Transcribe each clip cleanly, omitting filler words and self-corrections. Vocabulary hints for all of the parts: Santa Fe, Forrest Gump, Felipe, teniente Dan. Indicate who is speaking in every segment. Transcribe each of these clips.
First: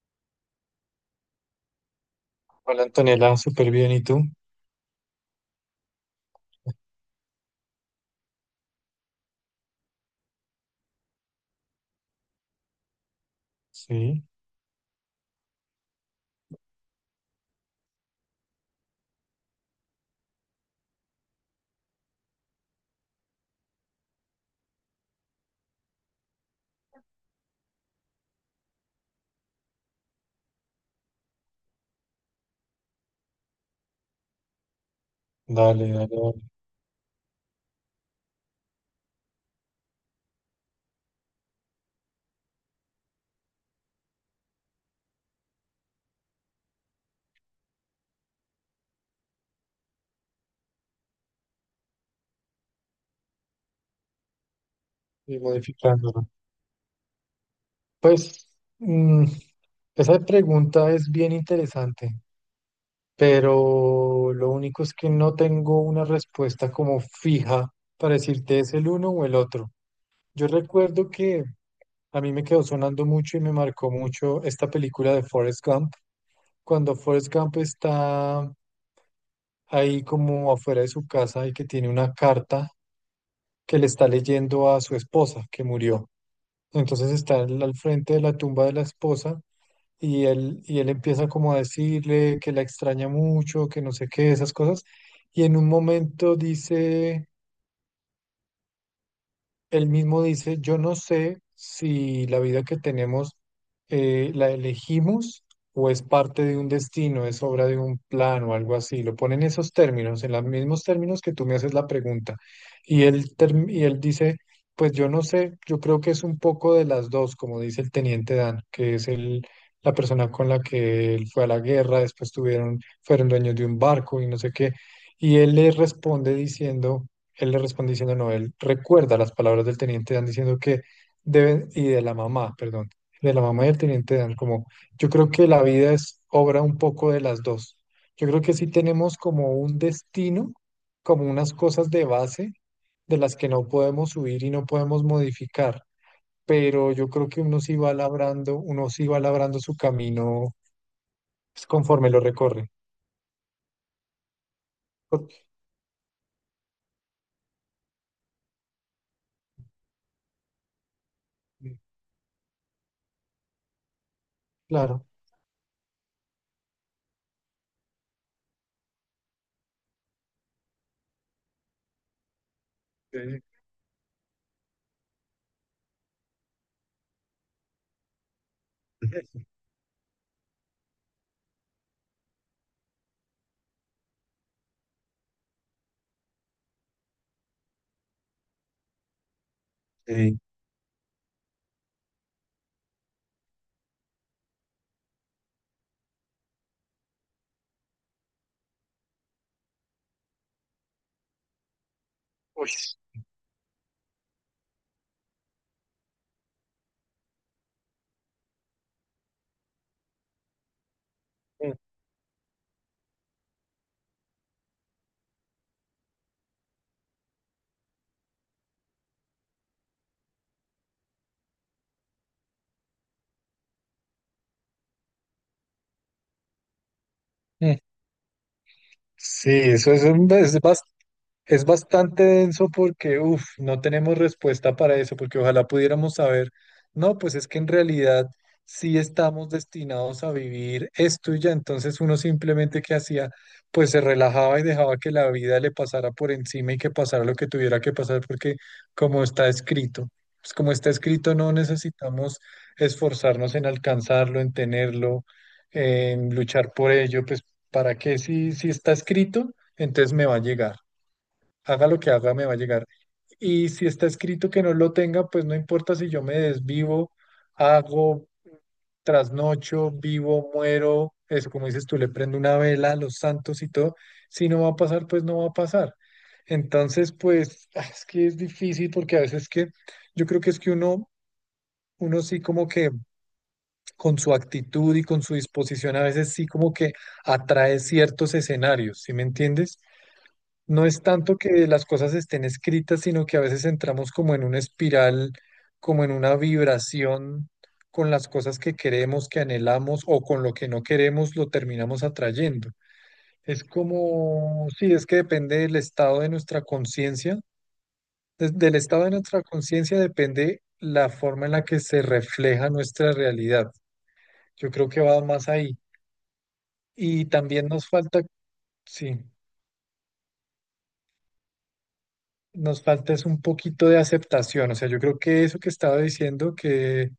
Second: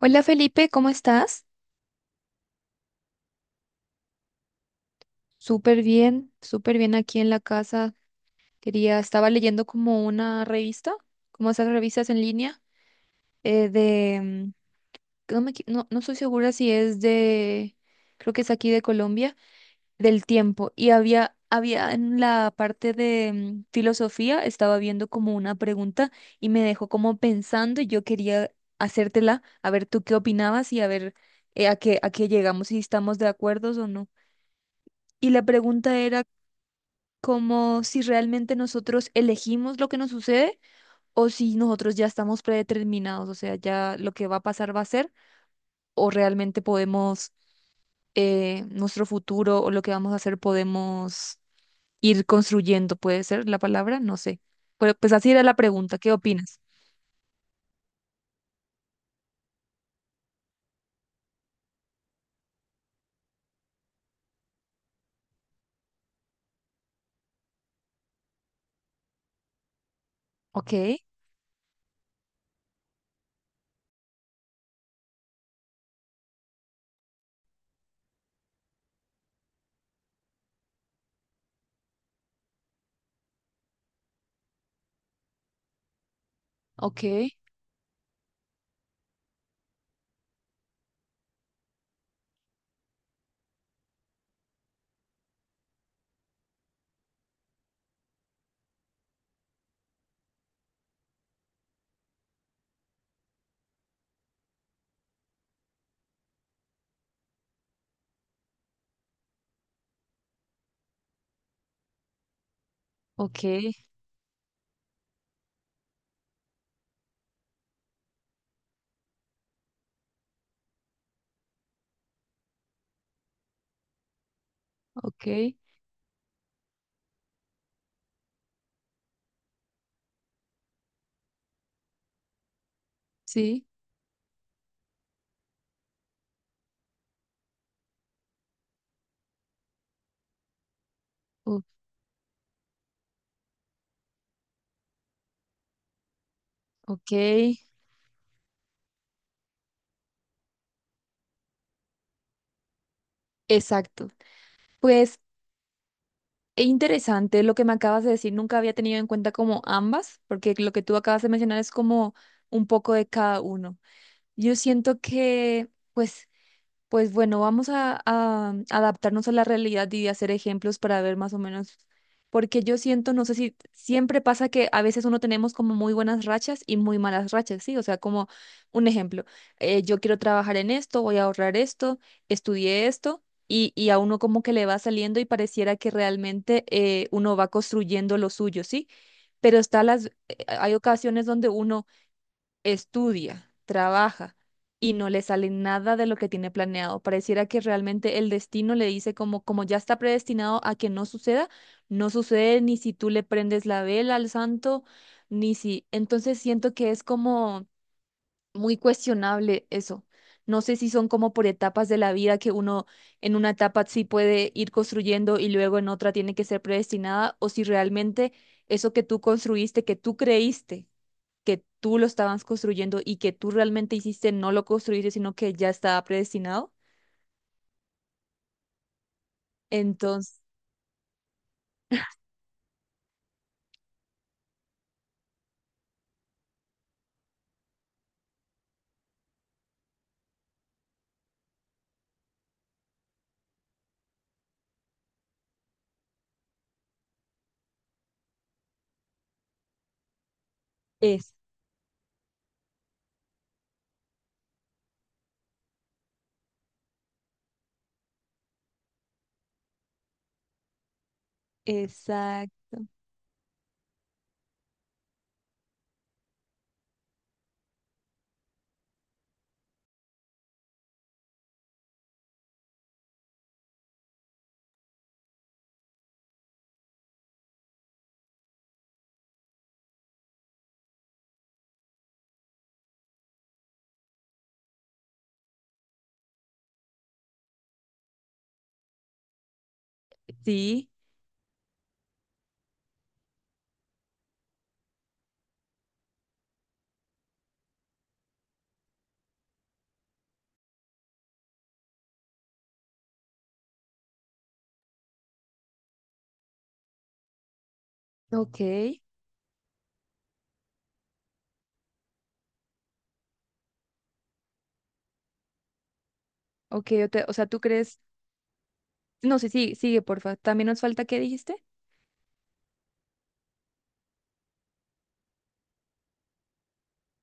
Speaker 1: Hola Felipe, ¿cómo estás?
Speaker 2: Hola Antonella, súper bien. ¿Y tú?
Speaker 1: Súper bien aquí en la casa. Estaba leyendo como una revista, como esas revistas en línea, eh, de,
Speaker 2: Sí,
Speaker 1: mm, que no me equi- no, no estoy segura si es de, creo que es aquí de Colombia, del tiempo. Y había en la parte de filosofía, estaba viendo como una pregunta y me dejó como pensando y yo quería hacértela, a ver tú qué opinabas y a ver a qué llegamos, si estamos de acuerdo o no. Y la
Speaker 2: dale,
Speaker 1: pregunta
Speaker 2: dale,
Speaker 1: era
Speaker 2: dale.
Speaker 1: como si realmente nosotros elegimos lo que nos sucede o si nosotros ya estamos predeterminados, o sea, ya lo que va a pasar va a ser, o realmente podemos, nuestro futuro o lo que vamos a hacer podemos ir construyendo, puede ser la palabra, no sé. Pero pues así
Speaker 2: Y
Speaker 1: era la pregunta, ¿qué
Speaker 2: modificándolo.
Speaker 1: opinas?
Speaker 2: Pues mm, esa pregunta es bien interesante, pero lo único es que no tengo una respuesta como fija para decirte es el uno o el otro. Yo
Speaker 1: Ok,
Speaker 2: recuerdo que a mí me quedó sonando mucho y me marcó mucho esta película de Forrest Gump. Cuando Forrest Gump está ahí como afuera de su casa y que tiene una carta que le está leyendo a su esposa que murió.
Speaker 1: ok,
Speaker 2: Entonces está él al frente de la tumba de la esposa y él empieza como a decirle que la extraña mucho, que no sé qué, esas cosas. Y en un momento dice... Él mismo dice, yo no sé si la vida que tenemos la elegimos o es parte de un destino, es obra de un plan o algo así. Lo pone en esos términos, en los mismos términos que tú me haces la pregunta. Y él,
Speaker 1: ok,
Speaker 2: y él dice, pues yo no sé, yo creo que es un poco de las dos, como dice el teniente Dan, que es el, la persona con la que él fue a la guerra, después tuvieron, fueron dueños de un barco y no sé qué.
Speaker 1: ok,
Speaker 2: Y él le responde diciendo... Él le responde diciendo, no, él recuerda las palabras del teniente Dan diciendo que deben, y de la mamá, perdón, de la mamá
Speaker 1: sí,
Speaker 2: y del teniente Dan, como yo creo que la vida es obra un poco de las dos. Yo creo que sí tenemos como un destino, como unas
Speaker 1: o-
Speaker 2: cosas de base de las que no podemos huir y no podemos modificar, pero yo
Speaker 1: ok,
Speaker 2: creo que uno sí va labrando, uno sí va labrando su camino pues, conforme lo recorre.
Speaker 1: exacto. Pues
Speaker 2: Porque,
Speaker 1: e interesante lo que me acabas de decir, nunca había tenido en cuenta como ambas, porque lo que tú acabas de mencionar es como un poco de cada uno. Yo siento
Speaker 2: claro.
Speaker 1: que, pues pues bueno, a adaptarnos a la realidad y hacer ejemplos para ver más o menos, porque yo siento, no sé
Speaker 2: Ok.
Speaker 1: si siempre pasa que a veces uno tenemos como muy buenas rachas y muy malas rachas, ¿sí? O sea, como un ejemplo, yo quiero trabajar en esto, voy a ahorrar esto, estudié esto. Y a uno como que le va saliendo y pareciera que realmente uno va construyendo lo suyo, ¿sí? Pero está las,
Speaker 2: Ok.
Speaker 1: hay ocasiones donde uno estudia, trabaja y no le sale nada de lo que tiene planeado. Pareciera que realmente el destino le dice como, como ya está predestinado a que no suceda, no sucede
Speaker 2: Uy,
Speaker 1: ni si tú le prendes la vela al santo, ni si. Entonces siento que es como muy cuestionable eso. No sé si son como por etapas de la vida que uno en una etapa sí puede ir construyendo y luego en otra tiene que ser predestinada o si realmente eso que tú construiste, que tú creíste que tú lo estabas construyendo y que tú realmente hiciste, no lo construiste, sino que ya estaba predestinado.
Speaker 2: sí. Sí, eso es,
Speaker 1: Entonces,
Speaker 2: es bastante denso porque, uff, no tenemos respuesta para eso, porque ojalá pudiéramos saber, no, pues es que en realidad sí estamos destinados a vivir esto y ya, entonces uno simplemente que hacía, pues se relajaba y dejaba que la vida le pasara por encima y que pasara lo que tuviera que pasar, porque como está escrito, pues como está
Speaker 1: es,
Speaker 2: escrito no necesitamos esforzarnos en alcanzarlo, en tenerlo, en luchar por ello, pues ¿para qué? Si, si está escrito, entonces me va a llegar haga lo que haga, me va a
Speaker 1: exacto.
Speaker 2: llegar. Y si está escrito que no lo tenga, pues no importa si yo me desvivo, hago, trasnocho, vivo, muero, es como dices tú, le prendo una vela a los santos y todo. Si no va a pasar, pues no va a pasar. Entonces, pues ah, es que es difícil porque a veces que yo creo que es que uno, uno sí como que con su actitud y con su disposición, a veces sí como que atrae ciertos escenarios, ¿sí me entiendes? No
Speaker 1: Sí,
Speaker 2: es tanto que las cosas estén escritas, sino que a veces entramos como en una espiral, como en una vibración con las cosas que queremos, que anhelamos o con lo que no queremos, lo terminamos atrayendo. Es como, sí, es que depende del estado de nuestra conciencia.
Speaker 1: ok,
Speaker 2: Del estado de nuestra conciencia depende la forma en la que se refleja nuestra realidad. Yo creo que va más ahí.
Speaker 1: ok, o,
Speaker 2: Y
Speaker 1: o sea, tú
Speaker 2: también nos
Speaker 1: crees,
Speaker 2: falta, sí.
Speaker 1: no, sí, sí, sigue, porfa. También nos falta, ¿qué dijiste?
Speaker 2: Nos falta es un poquito de aceptación. O sea, yo creo que eso que estaba diciendo que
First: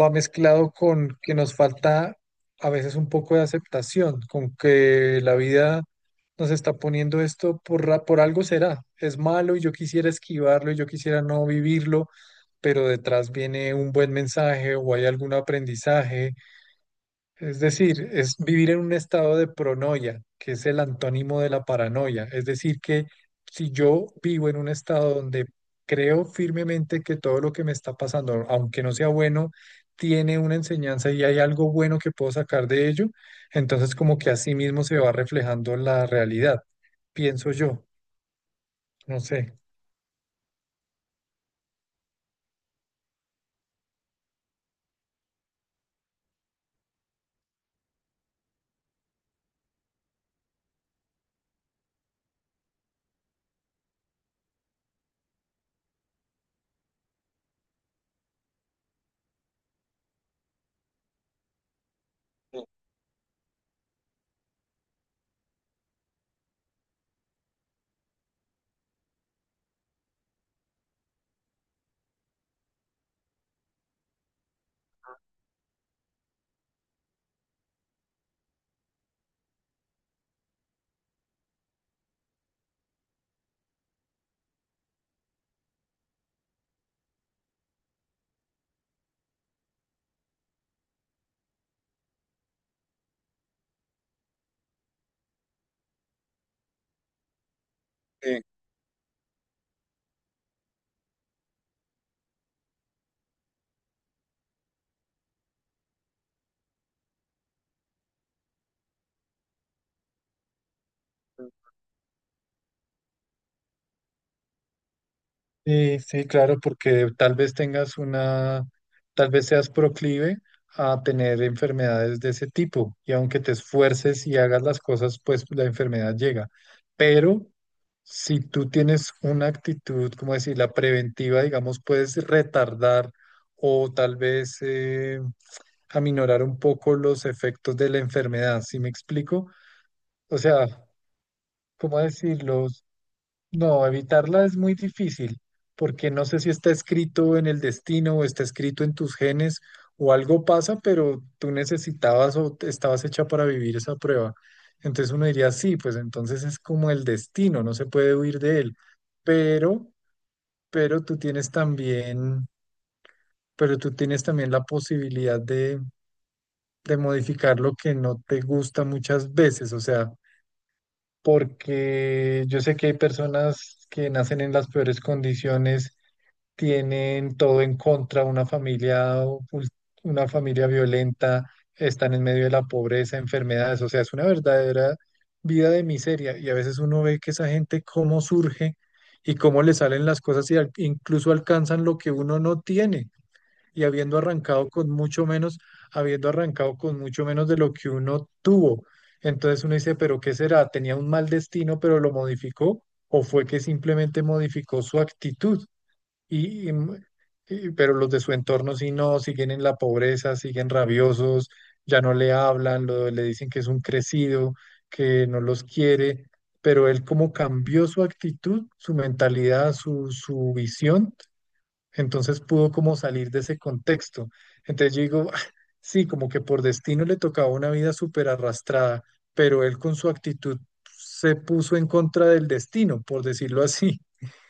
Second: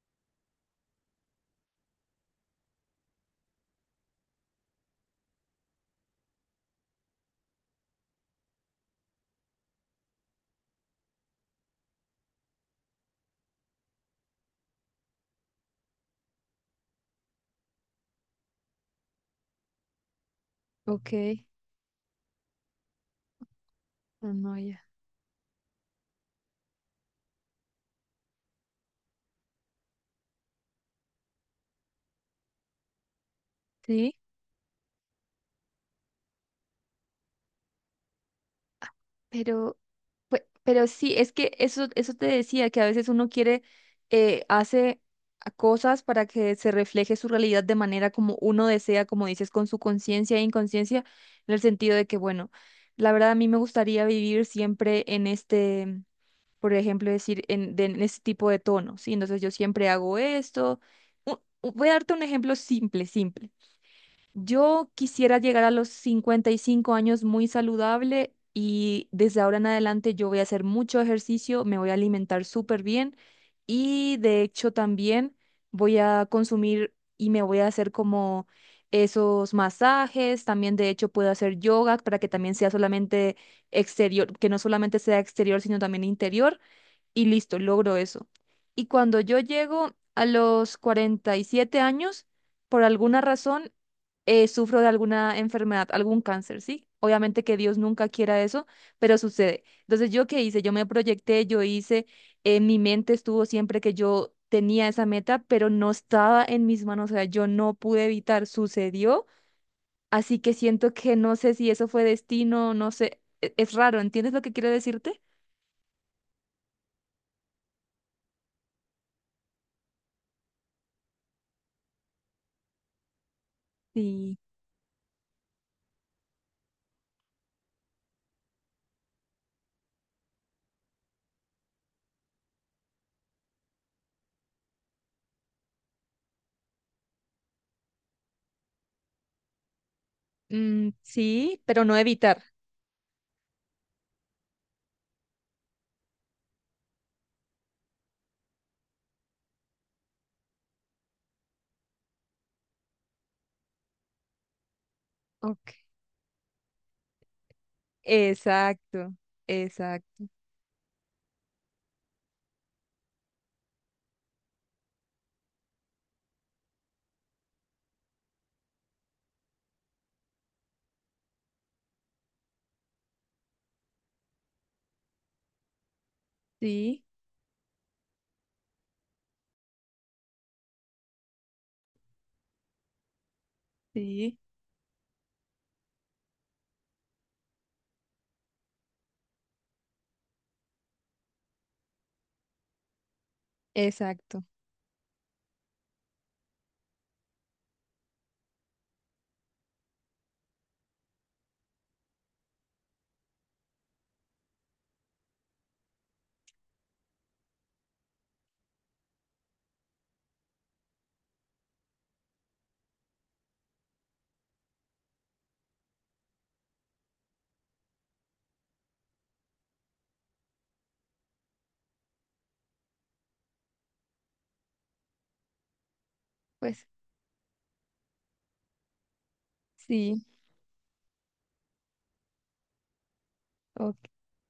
Speaker 2: va mezclado con que nos falta a veces un poco de aceptación, con que la vida nos está poniendo esto por, por algo será. Es malo y yo quisiera esquivarlo y yo quisiera no vivirlo, pero detrás viene un buen mensaje o hay algún aprendizaje es decir, es vivir en un estado de pronoia, que es el
Speaker 1: Ok,
Speaker 2: antónimo de la paranoia. Es decir, que si yo
Speaker 1: no,
Speaker 2: vivo en
Speaker 1: no,
Speaker 2: un
Speaker 1: ya.
Speaker 2: estado donde creo firmemente que todo lo que me está pasando, aunque no sea bueno, tiene una enseñanza y hay algo bueno que puedo sacar de ello, entonces
Speaker 1: Sí.
Speaker 2: como que así mismo se va reflejando la realidad, pienso yo, no sé.
Speaker 1: Pero, pero sí, es que eso te decía, que a veces uno quiere, hace a cosas para que se refleje su realidad de manera como uno desea, como dices, con su conciencia e inconsciencia, en el sentido de que, bueno, la verdad a mí me gustaría vivir siempre en este, por ejemplo, decir, en, en este tipo de tono, ¿sí? Entonces yo siempre hago esto. Voy a darte un ejemplo simple, simple. Yo quisiera llegar a los 55 años muy saludable y desde ahora en adelante yo voy a hacer mucho ejercicio, me voy a alimentar súper bien y de hecho también voy a consumir y me voy a hacer como esos masajes, también de hecho puedo hacer yoga para que también sea solamente exterior, que no solamente sea exterior, sino también interior y listo, logro eso. Y cuando yo llego a los 47 años, por alguna razón, sufro de alguna enfermedad, algún cáncer, ¿sí? Obviamente que Dios nunca quiera eso, pero sucede. Entonces, ¿yo qué hice? Yo me proyecté, yo hice, en mi mente estuvo siempre que yo tenía esa meta, pero no estaba en mis manos, o sea, yo no pude evitar, sucedió, así que siento que no sé si eso fue destino, no sé, es raro, ¿entiendes lo que quiero decirte?
Speaker 2: Sí, sí, claro, porque tal vez tengas una, tal vez seas proclive a tener enfermedades de ese tipo y aunque te esfuerces y
Speaker 1: Sí.
Speaker 2: hagas las cosas, pues la enfermedad llega. Pero si tú tienes una actitud, como decir, la preventiva, digamos, puedes retardar o tal vez aminorar un poco los efectos de la enfermedad, ¿sí me explico? O sea,
Speaker 1: Mm, sí, pero no
Speaker 2: ¿cómo
Speaker 1: evitar.
Speaker 2: decirlo? No, evitarla es muy difícil, porque no sé si está escrito en el destino o está escrito en tus genes o algo pasa, pero tú necesitabas o estabas hecha para vivir esa prueba. Entonces uno diría, sí,
Speaker 1: Ok.
Speaker 2: pues entonces es como el destino, no se puede huir de él.
Speaker 1: Exacto,
Speaker 2: Pero,
Speaker 1: exacto.
Speaker 2: pero tú tienes también, pero tú tienes también la posibilidad de modificar lo que no te gusta muchas veces, o sea, porque yo sé que hay personas que nacen en las peores condiciones
Speaker 1: Sí,
Speaker 2: tienen todo en contra, una familia, una familia violenta, están en medio de la pobreza, enfermedades, o sea, es una
Speaker 1: sí,
Speaker 2: verdadera vida de miseria y a veces uno ve que esa gente cómo surge y cómo le salen las cosas y incluso alcanzan lo que uno no tiene y habiendo
Speaker 1: exacto.
Speaker 2: arrancado con mucho menos, habiendo arrancado con mucho menos de lo que uno tuvo. Entonces uno dice, pero ¿qué será? ¿Tenía un mal destino, pero lo modificó? ¿O fue que simplemente modificó su actitud? Y pero los de su entorno sí no, siguen en la pobreza, siguen rabiosos, ya no le hablan, le dicen que es un crecido, que no los quiere, pero él como cambió su actitud, su mentalidad, su visión, entonces pudo como salir de ese contexto. Entonces yo digo, "Ah, sí, como que por
Speaker 1: Pues
Speaker 2: destino le tocaba una vida súper arrastrada, pero él con su
Speaker 1: sí,
Speaker 2: actitud se puso en contra del destino, por decirlo
Speaker 1: ok.
Speaker 2: así.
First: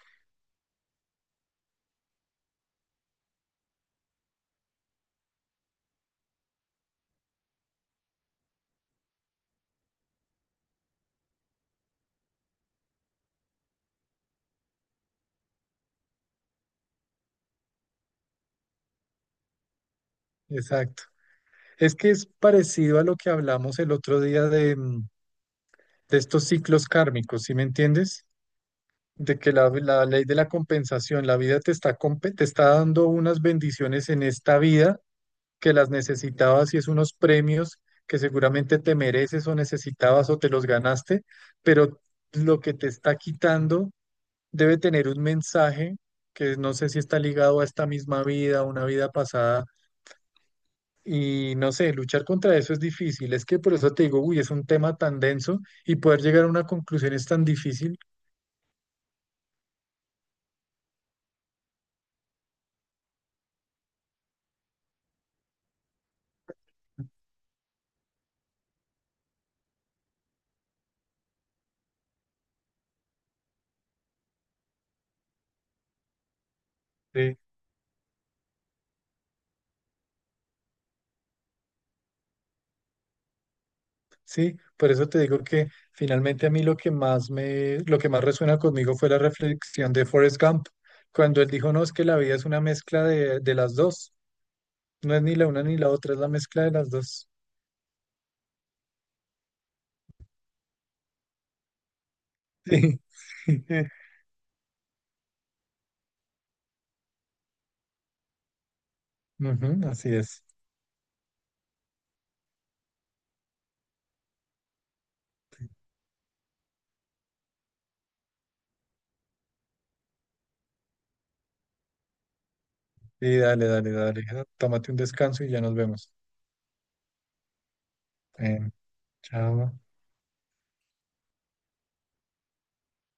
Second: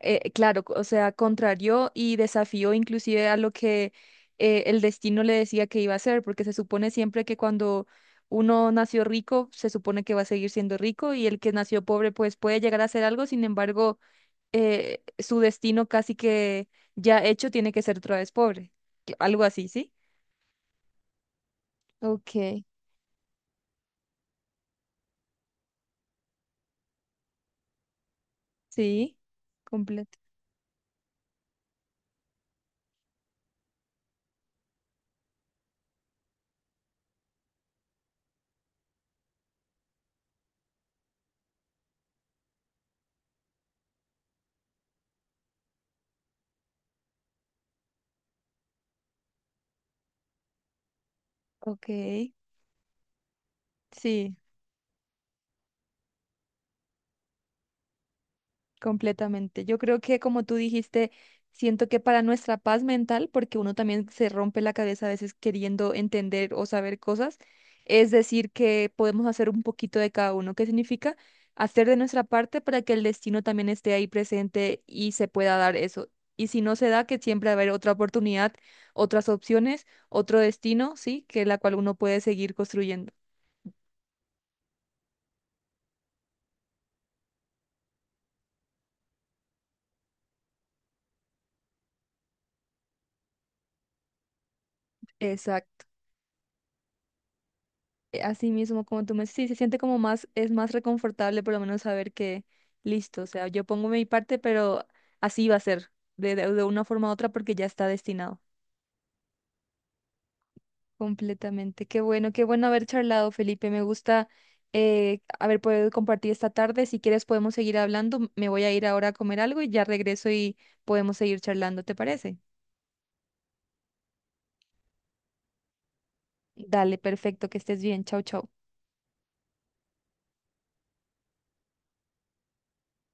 Speaker 1: Claro, o sea, contrarió y desafió inclusive a lo que el destino le decía que iba a hacer, porque se supone siempre que cuando uno nació rico, se supone que va a seguir siendo rico y el que nació pobre pues puede llegar a hacer algo, sin embargo, su destino casi que ya hecho tiene que ser otra vez pobre. Algo así, ¿sí?
Speaker 2: Exacto. Es que es
Speaker 1: Ok,
Speaker 2: parecido a lo que hablamos el otro día de, de estos ciclos kármicos, ¿sí me entiendes?
Speaker 1: sí,
Speaker 2: De que la
Speaker 1: completo.
Speaker 2: ley de la compensación, la vida te está, te está dando unas bendiciones en esta vida que las necesitabas y es unos premios que seguramente te mereces o necesitabas o te los ganaste, pero lo que te está quitando debe tener un mensaje que no sé si está ligado a esta misma vida, a una vida pasada. Y no
Speaker 1: Ok,
Speaker 2: sé, luchar contra eso es difícil. Es que por eso te digo,
Speaker 1: sí,
Speaker 2: uy, es un tema tan denso y poder llegar a una conclusión es tan difícil.
Speaker 1: completamente. Yo creo que como tú dijiste, siento que para nuestra paz mental, porque uno también se rompe la cabeza a veces queriendo entender o saber cosas, es decir, que podemos hacer un poquito de cada uno. ¿Qué significa? Hacer de nuestra parte para que el destino también esté ahí presente y se pueda dar eso. Y si no se da, que
Speaker 2: Sí.
Speaker 1: siempre va a haber otra oportunidad, otras opciones, otro destino, sí, que la cual uno puede seguir construyendo.
Speaker 2: Sí, por eso te digo que finalmente a mí lo que más me, lo que más resuena conmigo fue la reflexión de Forrest Gump, cuando él dijo, no, es que la vida es una mezcla de las dos. No es ni la una ni
Speaker 1: Exacto.
Speaker 2: la otra, es la mezcla de las dos.
Speaker 1: Así mismo, como tú me sí, se siente como más, es más reconfortable por lo menos saber que
Speaker 2: Sí.
Speaker 1: listo, o sea, yo pongo mi parte, pero así va a ser, de una forma u otra, porque ya está destinado.
Speaker 2: Ujú, así es.
Speaker 1: Completamente. Qué bueno haber charlado, Felipe. Me gusta haber podido compartir esta tarde. Si quieres, podemos seguir hablando. Me voy a ir ahora a comer algo y ya regreso y podemos seguir charlando, ¿te parece?
Speaker 2: Y dale, dale, dale. Tómate un descanso y ya nos vemos.
Speaker 1: Dale, perfecto, que estés bien. Chau, chau.
Speaker 2: Eh, chao.